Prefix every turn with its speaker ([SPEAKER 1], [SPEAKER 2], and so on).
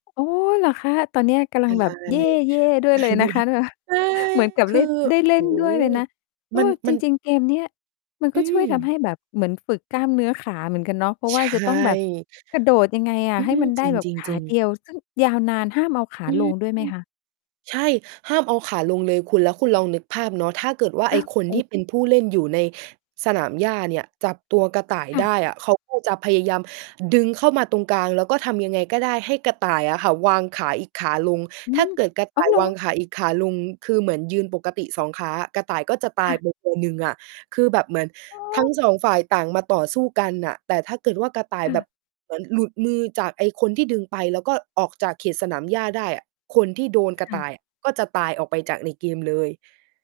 [SPEAKER 1] โอ้ เหรอคะ? ตอนเนี้ยกำ
[SPEAKER 2] ใช่
[SPEAKER 1] ลังแบบ เย่ ๆ ด้วยเลยนะคะเนี่ย
[SPEAKER 2] ใช่
[SPEAKER 1] เหมือนกับ
[SPEAKER 2] ค
[SPEAKER 1] เล
[SPEAKER 2] ื
[SPEAKER 1] ่
[SPEAKER 2] อ
[SPEAKER 1] น ได้
[SPEAKER 2] โอ
[SPEAKER 1] เ
[SPEAKER 2] ้
[SPEAKER 1] ล่
[SPEAKER 2] โฮ
[SPEAKER 1] นด้วยเลยนะ เอ
[SPEAKER 2] มัน
[SPEAKER 1] อ จ
[SPEAKER 2] มัน
[SPEAKER 1] ริง ๆ เกมเนี่ย มันก
[SPEAKER 2] อ
[SPEAKER 1] ็
[SPEAKER 2] ื
[SPEAKER 1] ช่วยท
[SPEAKER 2] ม
[SPEAKER 1] ำให้แบบ เหมือนฝึกกล้ามเนื้อขาเหมือนกันเนาะ เพราะ
[SPEAKER 2] ใ
[SPEAKER 1] ว
[SPEAKER 2] ช
[SPEAKER 1] ่าจะต้องแบบ
[SPEAKER 2] ่
[SPEAKER 1] กระโดดยังไงอะ
[SPEAKER 2] อื
[SPEAKER 1] ให้
[SPEAKER 2] อ
[SPEAKER 1] มันไ
[SPEAKER 2] จ
[SPEAKER 1] ด้แบบ
[SPEAKER 2] ริ
[SPEAKER 1] ขา
[SPEAKER 2] ง
[SPEAKER 1] เด
[SPEAKER 2] ๆ ๆ
[SPEAKER 1] ียว ซึ่งยาวนาน ห้ามเอาขา
[SPEAKER 2] อื
[SPEAKER 1] ล
[SPEAKER 2] ม
[SPEAKER 1] งด้วยไหมคะ?
[SPEAKER 2] ใช่ ห้ามเอาขาลงเลยคุณ แล้วคุณลองนึกภาพเนาะ ถ้าเกิดว่า
[SPEAKER 1] อ
[SPEAKER 2] ไอ
[SPEAKER 1] ้
[SPEAKER 2] ้
[SPEAKER 1] าว
[SPEAKER 2] คน
[SPEAKER 1] โอ
[SPEAKER 2] ที
[SPEAKER 1] ้
[SPEAKER 2] ่เป็นผู้เล่นอยู่ในสนามหญ้าเนี่ย จับตัวกระต่าย
[SPEAKER 1] ค่ะ
[SPEAKER 2] ได้อะ เขา ก็ จะพยายามดึงเข้ามาตรงกลาง แล้วก็ทำยังไงก็ได้ ให้กระต่ายอะค่ะวางขาอีกขาลง
[SPEAKER 1] อื
[SPEAKER 2] ถ้า
[SPEAKER 1] ม
[SPEAKER 2] เกิดกระ
[SPEAKER 1] อ
[SPEAKER 2] ต
[SPEAKER 1] ้า
[SPEAKER 2] ่า
[SPEAKER 1] ว
[SPEAKER 2] ย
[SPEAKER 1] เหร
[SPEAKER 2] ว
[SPEAKER 1] อ?
[SPEAKER 2] างขาอีกขาลง คือเหมือนยืนปกติ 2 ขา กระต่ายก็จะต
[SPEAKER 1] ค
[SPEAKER 2] า
[SPEAKER 1] ่
[SPEAKER 2] ย
[SPEAKER 1] ะ
[SPEAKER 2] ไปคน หนึ่งอะ คือแบบเหมือน
[SPEAKER 1] โอ
[SPEAKER 2] ทั้ง
[SPEAKER 1] ้
[SPEAKER 2] 2 ฝ่าย ต่างมาต่อสู้กันน่ะ แต่ถ้าเกิดว่ากระต่าย
[SPEAKER 1] ค่
[SPEAKER 2] แบ
[SPEAKER 1] ะ
[SPEAKER 2] บเหมือนหลุดมือจากไอ้คนที่ดึงไป แล้วก็ออกจากเขตสนามหญ้าได้อะ คนที่โดน
[SPEAKER 1] ค
[SPEAKER 2] กระ
[SPEAKER 1] ่
[SPEAKER 2] ต
[SPEAKER 1] ะ
[SPEAKER 2] ่ายอะ ก็จะตายออกไปจากในเกมเลย